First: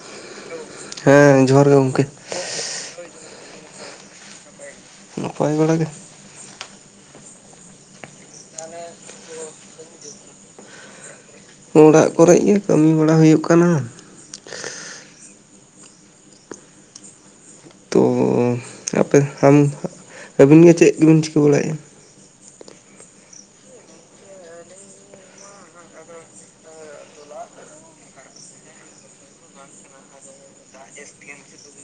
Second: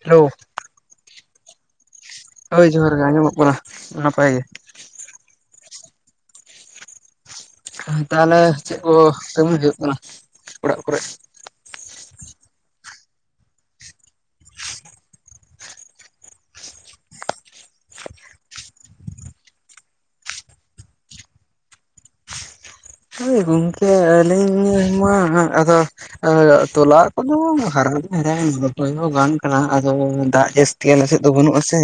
Hello, ᱦᱮᱸ ᱡᱚᱦᱟᱨ ᱜᱮ ᱜᱚᱢᱠᱮ᱾ ᱦᱳᱭ ᱡᱚᱦᱟᱨ ᱜᱮ ᱟᱸᱡᱚᱢᱚᱜ ᱠᱟᱱᱟ ᱱᱟᱯᱟᱭ ᱜᱮ᱾ ᱱᱟᱯᱟᱭ ᱵᱟᱲᱟ ᱜᱮ᱾ ᱛᱟᱦᱚᱞᱮ ᱪᱮᱫ ᱠᱚ ᱠᱟᱹᱢᱤ ᱦᱩᱭᱩᱜ ᱠᱟᱱᱟ ᱚᱲᱟᱜ ᱠᱚᱨᱮ? ᱚᱲᱟᱜ ᱠᱚᱨᱮ ᱜᱮ ᱠᱟᱹᱢᱤ ᱵᱟᱲᱟ ᱦᱩᱭᱩᱜ ᱠᱟᱱᱟ᱾ ᱛᱚ ᱟᱯᱮ ᱟᱢ ᱟᱹᱵᱤᱱ ᱜᱮ ᱪᱮᱫᱵᱤᱱ ᱪᱤᱠᱟᱹ ᱵᱟᱲᱟᱭᱮᱫ-ᱟ? ᱳᱭ ᱜᱚᱝᱠᱮ ᱟᱹᱞᱤᱧᱢᱟ ᱟᱫᱚ ᱛᱚᱞᱟ ᱠᱚᱫᱚ ᱦᱟᱨᱟ ᱫᱚ ᱦᱟᱨᱟ ᱨᱚᱦᱚᱭ ᱦᱚᱸ ᱜᱟᱱ ᱠᱟᱱᱟ ᱟᱫᱚ ᱫᱟᱜ ᱡᱟᱹᱥᱛᱤ [unintelligible] ᱟᱞᱮ ᱥᱮᱫ ᱫᱚ ᱵᱟᱹᱱᱩᱜ ᱟᱥᱮ,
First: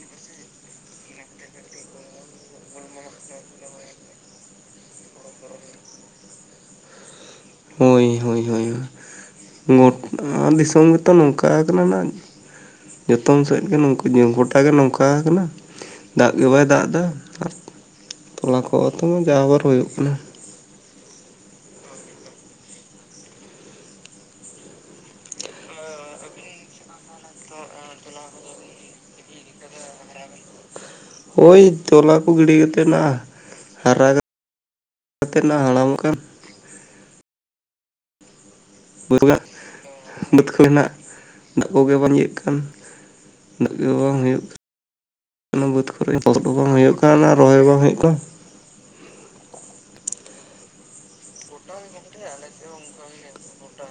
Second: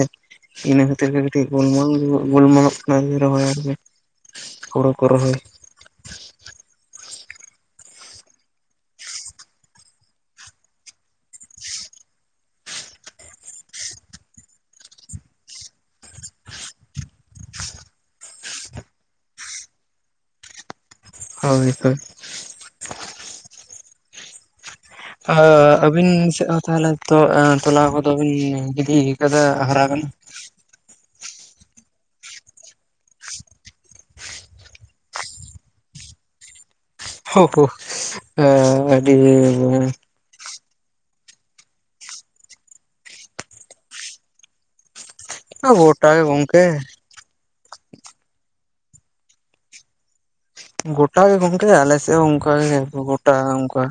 ᱤᱱᱟᱹ ᱠᱷᱟᱹᱛᱤᱨ ᱜᱮ ᱠᱟᱹᱴᱤᱡ ᱜᱳᱞᱢᱟᱞ ᱜᱳᱞᱢᱟᱞᱚᱜ ᱠᱟᱱᱟ ᱨᱚᱦᱚᱭ ᱟᱨᱠᱤ᱾ ᱦᱩᱲᱩ ᱠᱚ ᱨᱚᱦᱚᱭ, ᱦᱩᱭ ᱦᱩᱭ ᱦᱩᱭ [unintelligible] ᱱᱚᱣᱟ ᱫᱤᱥᱚᱢ ᱜᱮᱛᱚ ᱱᱚᱝᱠᱟ ᱠᱟᱱᱟ ᱱᱟᱜ, ᱡᱚᱛᱚᱢ ᱥᱮᱫ ᱜᱮ ᱱᱩᱝᱠᱩ ᱜᱚᱴᱟ ᱜᱮ ᱱᱚᱝᱠᱟ ᱟᱠᱟᱱᱟ᱾ ᱫᱟᱜ ᱜᱮ ᱵᱟᱭ ᱫᱟᱜ ᱮᱫᱟ ᱟᱨ ᱛᱚᱞᱟ ᱠᱚ ᱛᱚᱢᱟ ᱡᱟ ᱦᱚᱵᱟᱨ ᱦᱩᱭᱩᱜ ᱠᱟᱱᱟ᱾ ᱦᱳᱭ ᱦᱳᱭ᱾ ᱟᱹᱵᱤᱱ ᱥᱮᱫ ᱦᱚᱸ ᱛᱟᱦᱚᱞᱮ ᱛᱚᱞᱟ ᱠᱚᱫᱚ ᱵᱤᱱ ᱜᱤᱰᱤ ᱠᱟᱫᱟ ᱦᱟᱨᱟ ᱠᱟᱱᱟ? ᱦᱳᱭ ᱛᱚᱞᱟ ᱠᱚ ᱜᱤᱰᱤ ᱠᱟᱛᱮᱫ ᱱᱟᱜ ᱦᱟᱨᱟ ᱠᱟᱛᱮ ᱱᱟᱜ ᱦᱟᱲᱟᱢᱚᱜ ᱠᱟᱱ᱾ [unintelligible] ᱟᱹᱰᱤ ᱵᱟᱹᱫᱽ ᱠᱚ ᱠᱚᱨᱮᱱᱟᱜ ᱫᱟᱜ ᱠᱚᱜᱮ ᱵᱟᱝ ᱟᱸᱡᱮᱫ ᱠᱟᱱ ᱫᱟᱜ ᱜᱮ ᱵᱟᱝ ᱦᱩᱭᱩᱜ ᱠᱟᱱ, ᱚᱱᱟ ᱵᱟᱹᱫᱽ ᱜᱚᱴᱟ ᱜᱮ [inaudible] ᱜᱚᱝᱠᱮ ᱵᱟᱝ ᱦᱩᱭᱩᱜ ᱠᱟᱱᱟ ᱨᱚᱦᱚᱭ ᱦᱚᱸ ᱵᱟᱝ ᱦᱩᱭᱩᱜ ᱠᱟᱱ ᱜᱚᱴᱟ ᱜᱮ ᱜᱚᱝᱠᱮ ᱟᱞᱮ ᱥᱮ ᱦᱚᱸ ᱚᱱᱠᱟ ᱜᱮ ᱜᱚᱴᱟ ᱚᱱᱠᱟ,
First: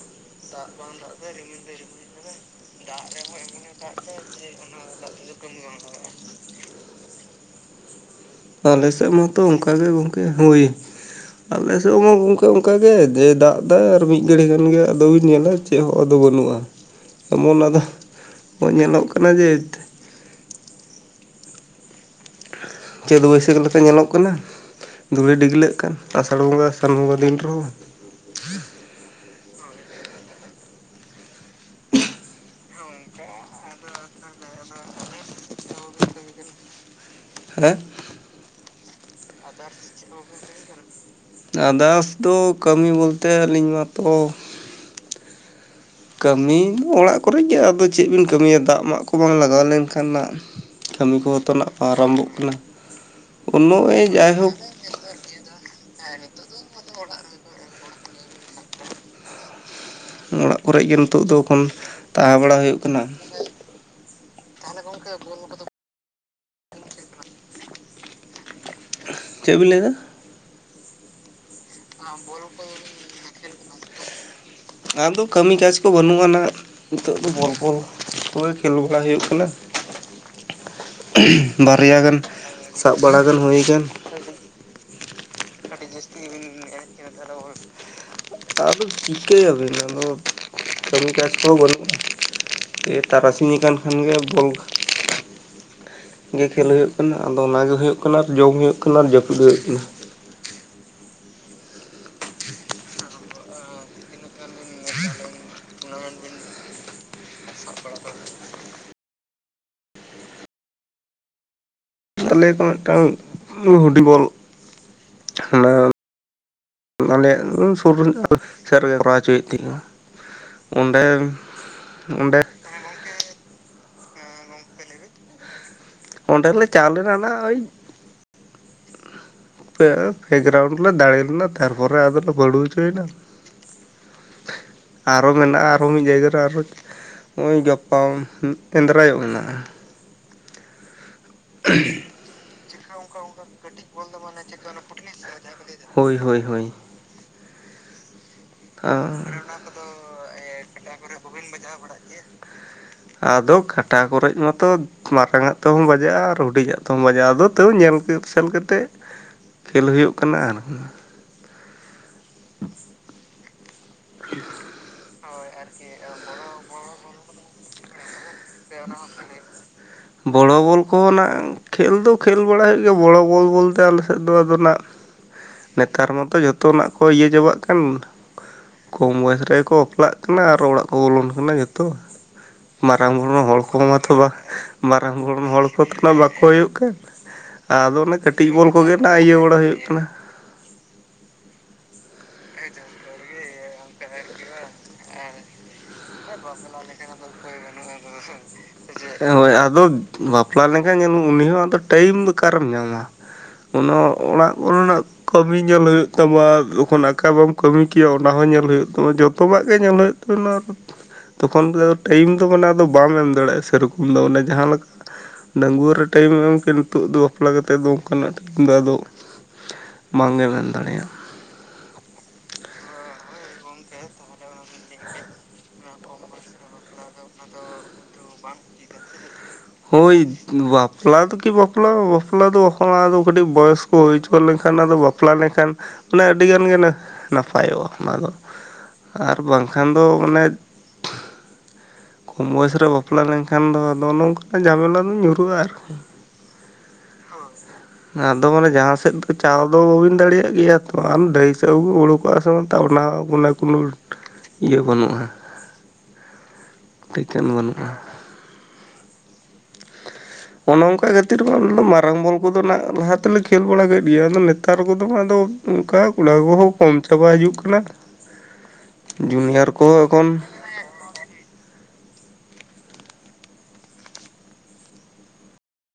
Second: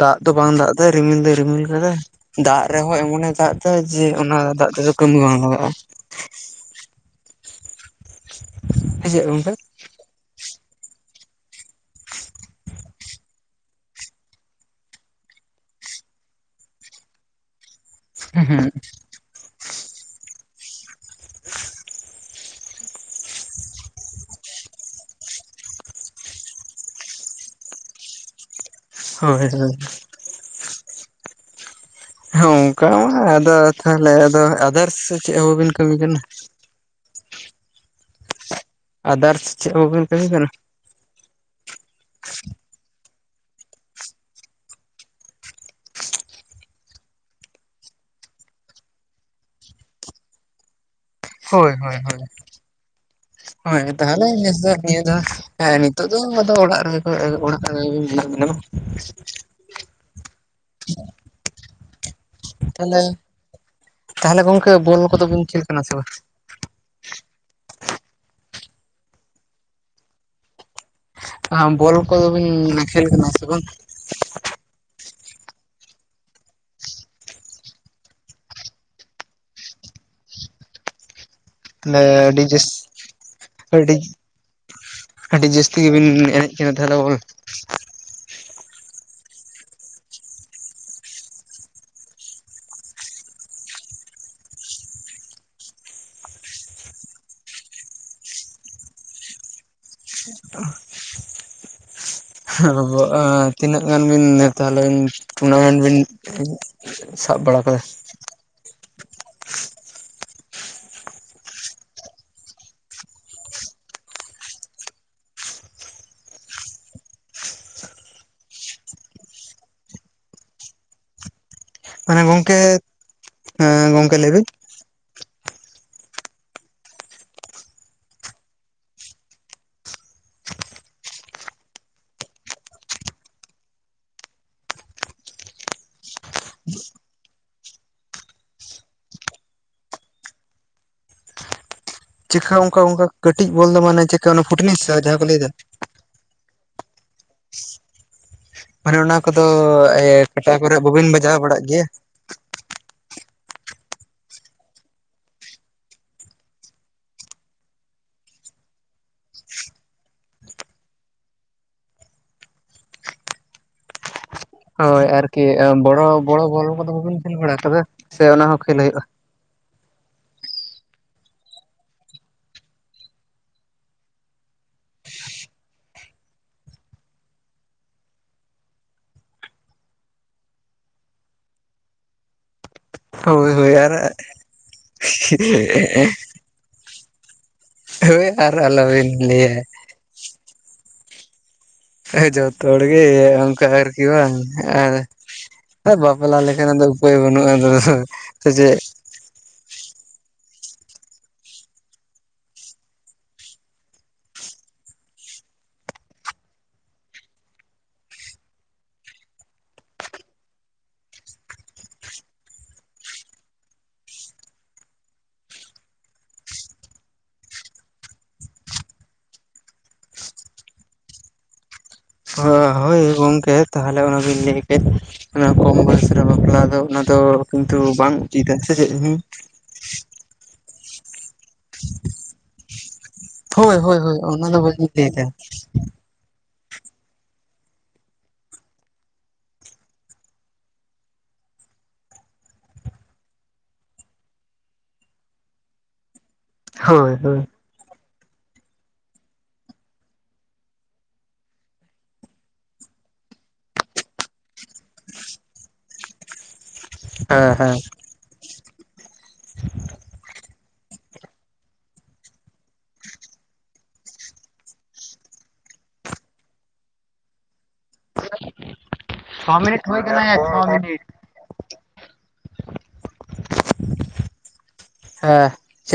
ᱫᱟᱜ ᱫᱚ ᱵᱟᱝ ᱫᱟᱜ ᱫᱟᱭ ᱨᱤᱢᱤᱞ ᱫᱚᱭ ᱨᱤᱢᱤᱞ ᱠᱟᱫᱟᱭ ᱫᱟᱜ ᱨᱮᱦᱚᱸ ᱮᱢᱚᱱᱮ ᱫᱟᱜ ᱫᱟ ᱡᱮ ᱚᱱᱟ ᱫᱟᱜ ᱛᱮᱫᱚ ᱠᱟᱹᱢᱤ ᱵᱟᱝ ᱞᱟᱜᱟᱜ-ᱟ᱾ ᱟᱞᱮ ᱥᱮ ᱥᱮᱫ ᱪᱮᱫ ᱢᱟᱛᱚ ᱜᱚᱝᱠᱮ ᱦᱩᱸ ᱚᱱᱠᱟᱜ ᱜᱮ ᱜᱚᱝᱠᱮ ᱦᱳᱭ, ᱟᱞᱮ ᱥᱮᱫ ᱢᱟ ᱜᱚᱢᱠᱮ ᱚᱱᱠᱟ ᱜᱮ ᱡᱮ ᱫᱟᱜ ᱫᱟ ᱟᱨ ᱢᱤᱫ ᱜᱷᱟᱹᱲᱤᱡ ᱠᱟᱱᱜᱮ ᱟᱫᱚ ᱵᱤᱧ ᱧᱮᱞᱟ ᱪᱮᱫ ᱦᱚᱸ ᱟᱫᱚ ᱵᱟᱹᱱᱩᱜ-ᱟ ᱮᱢᱚᱱ ᱟᱫᱚ ᱧᱮᱞᱚᱜ ᱠᱟᱱᱟ ᱡᱮ [unintelligible] ᱪᱟᱹᱛ ᱵᱟᱹᱭᱥᱟᱹᱠᱷ ᱞᱮᱠᱟ ᱧᱮᱞᱚᱜ ᱠᱟᱱᱟ ᱫᱩᱲᱤ ᱰᱤᱜᱽᱞᱟᱹᱜ ᱠᱟᱱ ᱟᱸᱥᱟᱲ ᱵᱚᱸᱜᱟ ᱥᱟᱱ ᱵᱚᱸᱜᱟ ᱫᱤᱱ ᱨᱮᱦᱚᱸ᱾ ᱦᱳᱭ ᱦᱳᱭ᱾ ᱦᱮᱸ ᱚᱝᱠᱟ ᱢᱟ ᱟᱫᱚ ᱛᱟᱦᱚᱞᱮ ᱟᱫᱚ ᱟᱫᱟᱨᱥ [inaudible] ᱪᱮᱫ ᱦᱚᱸ ᱵᱟᱵᱤᱱ ᱠᱟᱹᱢᱤ ᱠᱟᱱᱟ? [unintelligible] ᱟᱫᱟᱨᱥ ᱪᱮᱫ ᱦᱚᱸ ᱵᱟᱵᱤᱱ ᱠᱟᱹᱢᱤ ᱠᱟᱱᱟ? ᱟᱫᱟᱥ ᱫᱚ ᱠᱟᱹᱢᱤ ᱵᱚᱞᱛᱮ ᱟᱹᱞᱤᱧ ᱢᱟᱛᱚ ᱠᱟᱹᱢᱤ ᱫᱚ ᱚᱲᱟᱜ ᱠᱚᱨᱮ ᱜᱮ ᱟᱫᱚ ᱪᱮᱫ ᱵᱤᱱ ᱠᱟᱹᱢᱤᱭᱟ ᱫᱟᱜ ᱢᱟᱜ ᱠᱚ ᱵᱟᱝ ᱞᱟᱜᱟᱣ ᱞᱮᱱᱠᱷᱟᱱ ᱱᱟᱜ᱾ ᱠᱟᱹᱢᱤ ᱠᱚ ᱢᱟᱛᱚ ᱱᱟᱜ ᱦᱳᱭ ᱦᱳᱭ ᱦᱳᱭ ᱟᱨᱚᱢᱵᱚᱜ ᱠᱟᱱᱟ, ᱦᱳᱭ [unintelligible] ᱛᱟᱦᱚᱞᱮ ᱡᱟᱭᱦᱳᱠ ᱱᱮᱥ ᱫᱚ ᱱᱤᱭᱟᱹ ᱫᱷᱟᱣ, ᱦᱮᱸ ᱱᱤᱛᱚᱜ ᱫᱚ ᱟᱫᱚ ᱚᱲᱟᱜ ᱨᱮᱜᱮ ᱠᱚ ᱚᱲᱟᱜ ᱨᱮ ᱢᱮᱱᱟᱜ ᱵᱤᱱᱟ ᱵᱟᱝ? [inaudible] ᱦᱩᱸ ᱚᱲᱟᱜ ᱠᱚᱨᱮᱡ ᱜᱮ ᱱᱤᱛᱚᱜ ᱫᱚ ᱮᱠᱷᱚᱱ, ᱛᱟᱦᱮᱸ ᱵᱟᱲᱟ ᱦᱩᱭᱩᱜ ᱛᱟᱦᱚᱞᱮ ᱠᱟᱱᱟ᱾ ᱛᱟᱦᱚᱞᱮ ᱜᱚᱝᱠᱮ ᱵᱚᱞ ᱠᱚᱫᱚ ᱵᱤᱱ ᱠᱷᱮᱞ ᱠᱟᱱᱟ ᱥᱮ ᱵᱟᱝ? ᱪᱮᱫ ᱵᱤᱱ ᱞᱟᱹᱭᱫᱟ? ᱟ ᱦᱟᱸᱜ ᱵᱚᱞ ᱠᱚᱫᱚ ᱵᱤᱱ ᱠᱷᱮᱞ ᱠᱟᱱᱟ ᱥᱮ ᱵᱟᱝ? ᱟᱫᱚ ᱠᱟᱹᱢᱤ ᱠᱟᱡᱽ ᱠᱚ ᱵᱟᱹᱱᱩᱜ-ᱟ ᱱᱟᱜ ᱱᱤᱛᱳᱜ ᱫᱚ ᱵᱚᱞ ᱠᱚᱞ ᱠᱚᱜᱮ ᱠᱷᱮᱞ ᱵᱟᱲᱟ ᱦᱩᱭᱩᱜ ᱠᱟᱱᱟ᱾ ᱵᱟᱨᱮᱭᱟ ᱛᱟᱦᱚᱞᱮ ᱜᱟᱱ ᱟᱹᱰᱤ ᱡᱟᱹᱥ ᱥᱟᱵ ᱵᱟᱲᱟ ᱜᱟᱱ ᱦᱩᱭ ᱠᱟᱱ᱾ ᱟᱹᱰᱤ ᱟᱹᱰᱤ ᱡᱟᱹᱥᱛᱤ ᱜᱮᱵᱤᱱ ᱮᱱᱮᱡ ᱠᱟᱱᱟ ᱛᱟᱦᱚᱞᱮ ᱵᱚᱞ? ᱟᱫᱚ ᱪᱤᱠᱟᱹᱭᱟᱵᱤᱱ ᱟᱫᱚ, ᱠᱟᱹᱢᱤ ᱠᱟᱡᱽ ᱠᱚᱦᱚᱸ ᱵᱟᱹᱱᱩᱜ᱾ ᱛᱮ ᱛᱟᱨᱟᱥᱤᱧ ᱟᱠᱟᱱ ᱠᱷᱟᱱ ᱜᱮ ᱵᱚᱞ ᱜᱮ ᱠᱷᱮᱞ ᱦᱩᱭᱩᱜ ᱠᱟᱱᱟ, ᱟᱫᱚ ᱚᱱᱟ ᱜᱮ ᱦᱩᱭᱩᱜ ᱠᱟᱱᱟ ᱟᱨ ᱡᱚᱢ ᱦᱩᱭᱩᱜ ᱠᱟᱱᱟ, ᱟᱨ ᱡᱟᱹᱯᱩᱫ ᱜᱮ ᱦᱩᱭᱩᱜ ᱠᱟᱱᱟ᱾ [inaudible] [inaudible] ᱛᱤᱱᱟᱹᱜ ᱜᱟᱱ ᱵᱤᱱ ᱛᱟᱦᱚᱞᱮ ᱴᱩᱨᱱᱟᱢᱮᱱᱴ ᱵᱤᱱ [inaudible] ᱥᱟᱵ ᱵᱟᱲᱟ ᱟᱠᱟᱫᱟ? ᱟᱞᱮ ᱠᱚ ᱢᱤᱫᱴᱟᱝ ᱦᱩᱰᱤᱧ ᱵᱚᱞ, ᱦᱟᱱᱟ ᱢᱟᱱᱮ ᱟᱞᱮ ᱥᱩᱨ ᱥᱮᱫ ᱨᱮᱜᱮ ᱠᱚᱨᱟᱣ ᱦᱚᱪᱚᱭᱮᱫ ᱛᱟᱦᱮᱸᱜᱼᱟ᱾ ᱚᱸᱰᱮ ᱢᱟᱱᱮ ᱚᱸᱰᱮ ᱜᱚᱝᱠᱮ, ᱦᱮᱸ ᱜᱚᱝᱠᱮ ᱞᱟᱹᱭ ᱵᱤᱱ᱾ ᱚᱸᱰᱮ ᱞᱮ ᱪᱟᱣᱞᱮ ᱞᱮᱱᱟ ᱳᱭ [unintelligible] ᱯᱮ, ᱯᱮ ᱜᱨᱟᱣᱩᱱᱰ ᱞᱮ ᱫᱟᱲᱮ ᱞᱮᱱᱟ ᱛᱟᱨᱯᱚᱨᱮ ᱟᱫᱚᱞᱮ ᱵᱟᱹᱲᱩ ᱦᱚᱪᱚᱭᱮᱱᱟ᱾ ᱟᱨᱚ ᱢᱮᱱᱟᱜᱼᱟ ᱟᱨᱚᱸ ᱢᱤᱫ ᱡᱟᱭᱜᱟ ᱨᱮ ᱟᱨᱚ ᱦᱚᱸᱜᱼᱚᱭ ᱜᱟᱯᱟ, ᱮᱸᱫᱽᱨᱟᱭᱚᱜ ᱢᱮᱱᱟᱜᱼᱟ᱾ ᱪᱮᱠᱟ ᱚᱝᱠᱟ ᱚᱝᱠᱟ ᱠᱟᱹᱴᱤᱡ ᱵᱚᱞ ᱫᱚ ᱢᱟᱱᱮ ᱪᱮᱠᱟ ᱚᱱᱟ ᱯᱷᱩᱴᱱᱤᱥ ᱡᱟᱦᱟᱸ ᱠᱚ ᱞᱟᱹᱭ ᱮᱫᱟ? ᱦᱳᱭ ᱦᱳᱭ ᱦᱳᱭ᱾ ᱢᱟᱱᱮ ᱚᱱᱟ ᱛᱟᱦᱚᱞᱮ ᱠᱚᱫᱚ ᱠᱟᱴᱟ ᱮᱭ ᱠᱚᱨᱮ ᱵᱟᱹᱵᱤᱱ ᱵᱟᱡᱟᱣ ᱵᱟᱲᱟᱜ ᱜᱮᱭᱟ? ᱟᱫᱚ ᱠᱟᱴᱟ ᱠᱚᱨᱮᱡ ᱢᱟᱛᱚ ᱢᱟᱨᱟᱝ ᱟᱜ ᱛᱮᱦᱚᱸᱢ ᱵᱟᱡᱟᱜᱼᱟ, ᱟᱨ ᱦᱩᱰᱤᱧ ᱟᱜ ᱛᱮᱦᱚᱸᱢ ᱵᱟᱡᱟᱜᱼᱟ ᱟᱫᱚ ᱛᱟᱹᱣ ᱧᱮᱞ ᱥᱮᱱ ᱠᱟᱛᱮᱫ ᱠᱷᱮᱞ ᱦᱳᱭᱳᱜ ᱠᱟᱱᱟ ᱟᱨᱠᱤ᱾ [inaudible] ᱦᱳᱭ ᱟᱨᱠᱤ ᱵᱚᱲᱚ ᱵᱚᱲᱚ ᱵᱚᱞ ᱠᱚᱫᱚ ᱵᱟᱵᱤᱱ ᱠᱷᱮᱞ ᱵᱟᱲᱟ ᱟᱠᱟᱫᱟ? ᱥᱮ ᱚᱱᱟ ᱦᱚᱸ ᱚᱝᱠᱟ ᱜᱮ᱾ [unintelligible] ᱵᱚᱲᱚ ᱵᱚᱞ ᱠᱚᱦᱚᱸ ᱱᱟᱜ, ᱠᱷᱮᱞ ᱫᱚ ᱠᱷᱮᱞ ᱵᱟᱲᱟ ᱦᱳᱭᱳᱜ ᱜᱮᱭᱟ, ᱵᱚᱲᱚ ᱵᱚᱞ ᱵᱚᱞᱛᱮ ᱟᱞᱮ ᱥᱮᱫ ᱫᱚ ᱟᱫᱚ ᱱᱟᱜ ᱱᱮᱛᱟᱨ ᱢᱟᱛᱚ ᱡᱷᱚᱛᱚᱱᱟᱜ ᱠᱚ ᱤᱭᱟᱹ ᱪᱟᱵᱟᱜ ᱠᱟᱱ, ᱠᱚᱢ ᱵᱚᱭᱮᱥ ᱨᱮᱜᱮ ᱠᱚ ᱵᱟᱯᱞᱟᱜ ᱠᱟᱱᱟ ᱟᱨ ᱚᱲᱟᱜ ᱠᱚ ᱵᱚᱞᱚᱱ ᱠᱟᱱᱟ ᱡᱚᱛᱚ, ᱢᱟᱨᱟᱝ ᱵᱚᱨᱚᱱ ᱦᱳᱭ ᱦᱚᱲ ᱦᱳᱭ ᱠᱚᱦᱚᱸ ᱟᱨ ᱢᱟᱛᱚ ᱵᱟᱝ ᱢᱟᱨᱟᱝ ᱜᱚᱲ ᱦᱚᱲ ᱠᱚᱛᱚ ᱱᱟᱜ ᱵᱟᱠᱚ ᱦᱩᱭᱩᱜ ᱠᱟᱱ᱾ ᱟᱫᱚ ᱚᱱᱮ ᱦᱳᱭ ᱠᱟᱹᱴᱤᱡ ᱟᱨ ᱵᱚᱞ ᱠᱚᱜᱮ ᱟᱞᱚᱵᱤᱱ ᱱᱟᱜ ᱤᱭᱟᱹ ᱵᱟᱲᱟ ᱞᱟᱹᱭᱟ ᱦᱩᱭᱩᱜ ᱠᱟᱱᱟ᱾ ᱡᱚᱛᱚ ᱦᱚᱲ ᱜᱮ ᱚᱝᱠᱟ ᱟᱨᱠᱤ ᱵᱟᱝᱼᱼ ᱦᱮ ᱵᱟᱯᱞᱟ ᱞᱮᱠᱷᱟᱱ ᱟᱫᱚ ᱩᱯᱟᱹᱭ ᱵᱟᱹᱱᱩᱜᱼᱟ ᱟᱫᱚ ᱥᱮ ᱪᱮᱜ? ᱦᱳᱭ ᱟᱫᱚ ᱵᱟᱯᱞᱟ ᱞᱮᱝᱼᱠᱷᱟᱱ ᱧᱮᱞ ᱩᱱᱤ ᱦᱚᱸ ᱟᱫᱚ ᱴᱟᱭᱤᱢ ᱫᱚ ᱚᱠᱟᱨᱮᱢ ᱧᱟᱢᱟ? ᱚᱱᱳ ᱚᱲᱟᱜ ᱠᱚᱨᱮᱱᱟᱜ ᱠᱟᱹᱢᱤ ᱧᱮᱞ ᱦᱩᱭᱩᱜ ᱛᱟᱢᱟ ᱡᱚᱠᱷᱚᱱ ᱟᱠᱟ ᱵᱟᱢᱼᱼ ᱠᱟᱹᱢᱤ ᱠᱤᱭᱟ ᱚᱱᱟ ᱦᱚᱸ ᱧᱮᱞ ᱦᱩᱭᱩᱜ ᱛᱟᱢᱟ ᱡᱚᱛᱚᱟᱜ ᱜᱮ ᱧᱮᱞ ᱦᱳᱭᱳᱜ ᱛᱟᱵᱚᱱᱟ᱾ ᱛᱚ ᱠᱷᱚᱱ ᱛᱮᱫᱚ ᱟᱫᱚ ᱴᱟᱭᱤᱢ ᱫᱚ ᱢᱟᱱᱮ ᱟᱫᱚ ᱵᱟᱢ ᱮᱢ ᱫᱟᱲᱮᱭᱟᱜᱼᱟ ᱥᱮᱨᱚᱠᱚᱢ ᱫᱚ ᱚᱱᱮ ᱡᱟᱦᱟᱸ ᱞᱮᱠᱟ᱾ ᱰᱟᱜᱩᱣᱟᱹ ᱨᱮ ᱴᱟᱭᱤᱢ ᱮᱢ ᱠᱮ ᱱᱤᱛᱚᱜ ᱫᱚ ᱵᱟᱯᱞᱟ ᱠᱟᱛᱮᱜ ᱫᱚ ᱚᱝᱠᱟᱱᱟᱜ ᱴᱟᱭᱤᱢ ᱫᱚ ᱟᱫᱚᱼᱼ ᱵᱟᱝ ᱜᱮᱢ ᱮᱢ ᱫᱟᱲᱮᱭᱟᱜᱼᱟ᱾ ᱦᱳ ᱦᱳᱭ ᱜᱚᱝᱠᱮ ᱛᱟᱦᱚᱞᱮ ᱚᱱᱟᱜᱤᱧ ᱞᱮᱭ ᱠᱮᱫ᱾ ᱚᱱᱟ ᱠᱚᱢ ᱵᱚᱭᱮᱥ ᱨᱮ ᱵᱟᱯᱞᱟ ᱫᱚ ᱚᱱᱟ ᱫᱚ ᱠᱤᱱᱛᱩ ᱵᱟᱝ ᱩᱪᱤᱛᱟ ᱥᱮ ᱪᱮᱫ ᱦᱩᱢ ᱦᱳᱭ ᱵᱟᱯᱞᱟ ᱫᱚ ᱠᱤ ᱵᱟᱯᱞᱟ ᱵᱟᱯᱞᱟ ᱫᱚ ᱵᱟᱠᱚ ᱢᱟᱱᱟ ᱫᱚᱼᱼ ᱠᱟᱹᱴᱤᱡ ᱵᱚᱭᱚᱥ ᱠᱚ ᱦᱳᱭ ᱦᱚᱪᱚ ᱚᱱᱟ ᱫᱚ ᱞᱮᱝᱠᱷᱟᱱ ᱵᱟᱹᱧ ᱟᱫᱚ ᱞᱟᱹᱭᱫᱟ ᱵᱟᱯᱞᱟ ᱞᱮᱱ ᱠᱷᱟᱱᱼᱼ ᱢᱟᱱᱮ ᱟᱹᱰᱤ ᱜᱟᱱ ᱜᱮᱱᱮ ᱱᱟᱯᱟᱭᱚᱜᱼᱟ ᱚᱱᱟ ᱫᱚ᱾ ᱟᱨ ᱵᱟᱝ ᱠᱷᱟᱱ ᱫᱚ ᱢᱟᱱᱮᱼᱼ ᱠᱚᱢ ᱵᱚᱭᱮᱥ ᱨᱮ ᱵᱟᱯᱞᱟ ᱞᱮᱱᱴᱝᱠᱷᱟᱱ ᱫᱚ ᱟᱫᱚ ᱚᱱᱝᱼᱼ ᱡᱷᱟ ᱢᱮᱞᱟ ᱨᱮᱢ ᱧᱩᱨᱩᱦᱩᱜᱼᱟ ᱟᱨᱼᱼ ᱦᱳᱭ ᱦᱳᱭ ᱟᱫᱚ ᱢᱟᱱᱮ ᱡᱟᱦᱟᱸ ᱥᱮᱫ ᱫᱚ ᱪᱟᱞᱥ ᱫᱚ ᱵᱟᱹᱵᱤᱱ ᱫᱟᱲᱮᱭᱟᱜ ᱜᱮᱭᱟ ᱛᱚ ᱟᱞ ᱰᱟᱹᱦᱤ ᱥᱮᱜ ᱦᱚᱸ ᱩᱲᱩᱠᱼᱼ ᱵᱚᱭᱮᱥ ᱢᱮᱱᱛᱟ ᱚᱱᱟ ᱢᱟᱱᱮ ᱠᱳᱱᱳ ᱤᱭᱟᱹ ᱵᱟᱹᱱᱩᱜᱼᱟ᱾ [inaudible] ᱴᱤᱠᱟᱹᱱ ᱦᱮᱸ ᱵᱟᱹᱱᱩᱜᱼᱟ᱾ ᱚᱱᱚᱼᱚᱝᱠᱟ ᱡᱷᱟᱹᱛᱤᱨ ᱢᱟ ᱟᱞᱮ ᱫᱚ ᱢᱟᱨᱟᱝ ᱵᱚᱞ ᱠᱚᱫᱚ ᱱᱟᱜ ᱞᱟᱦᱟ ᱛᱮᱞᱮ ᱠᱷᱮᱞ ᱵᱟᱲᱟ ᱠᱮᱫ ᱜᱮᱭᱟ ᱟᱫᱚ ᱱᱮᱛᱟᱨ ᱠᱚᱫᱚ ᱢᱟ ᱟᱫᱚᱼᱼ ᱚᱝᱠᱟ ᱠᱚᱲᱟ ᱠᱚᱦᱚᱸ ᱠᱚᱢ ᱪᱟᱵᱟ ᱦᱤᱡᱩᱜ ᱠᱟᱱᱟ᱾ ᱪᱷᱚ ᱡᱩᱱᱤᱭᱟᱨ ᱢᱤᱱᱤᱴ ᱦᱩᱭ ᱠᱚᱦᱚᱸ ᱟᱠᱟᱱᱟ ᱮᱠᱷᱚᱱ ᱭᱟ ᱪᱷᱚ ᱢᱤᱱᱤᱴ ᱦᱮᱸᱼᱼ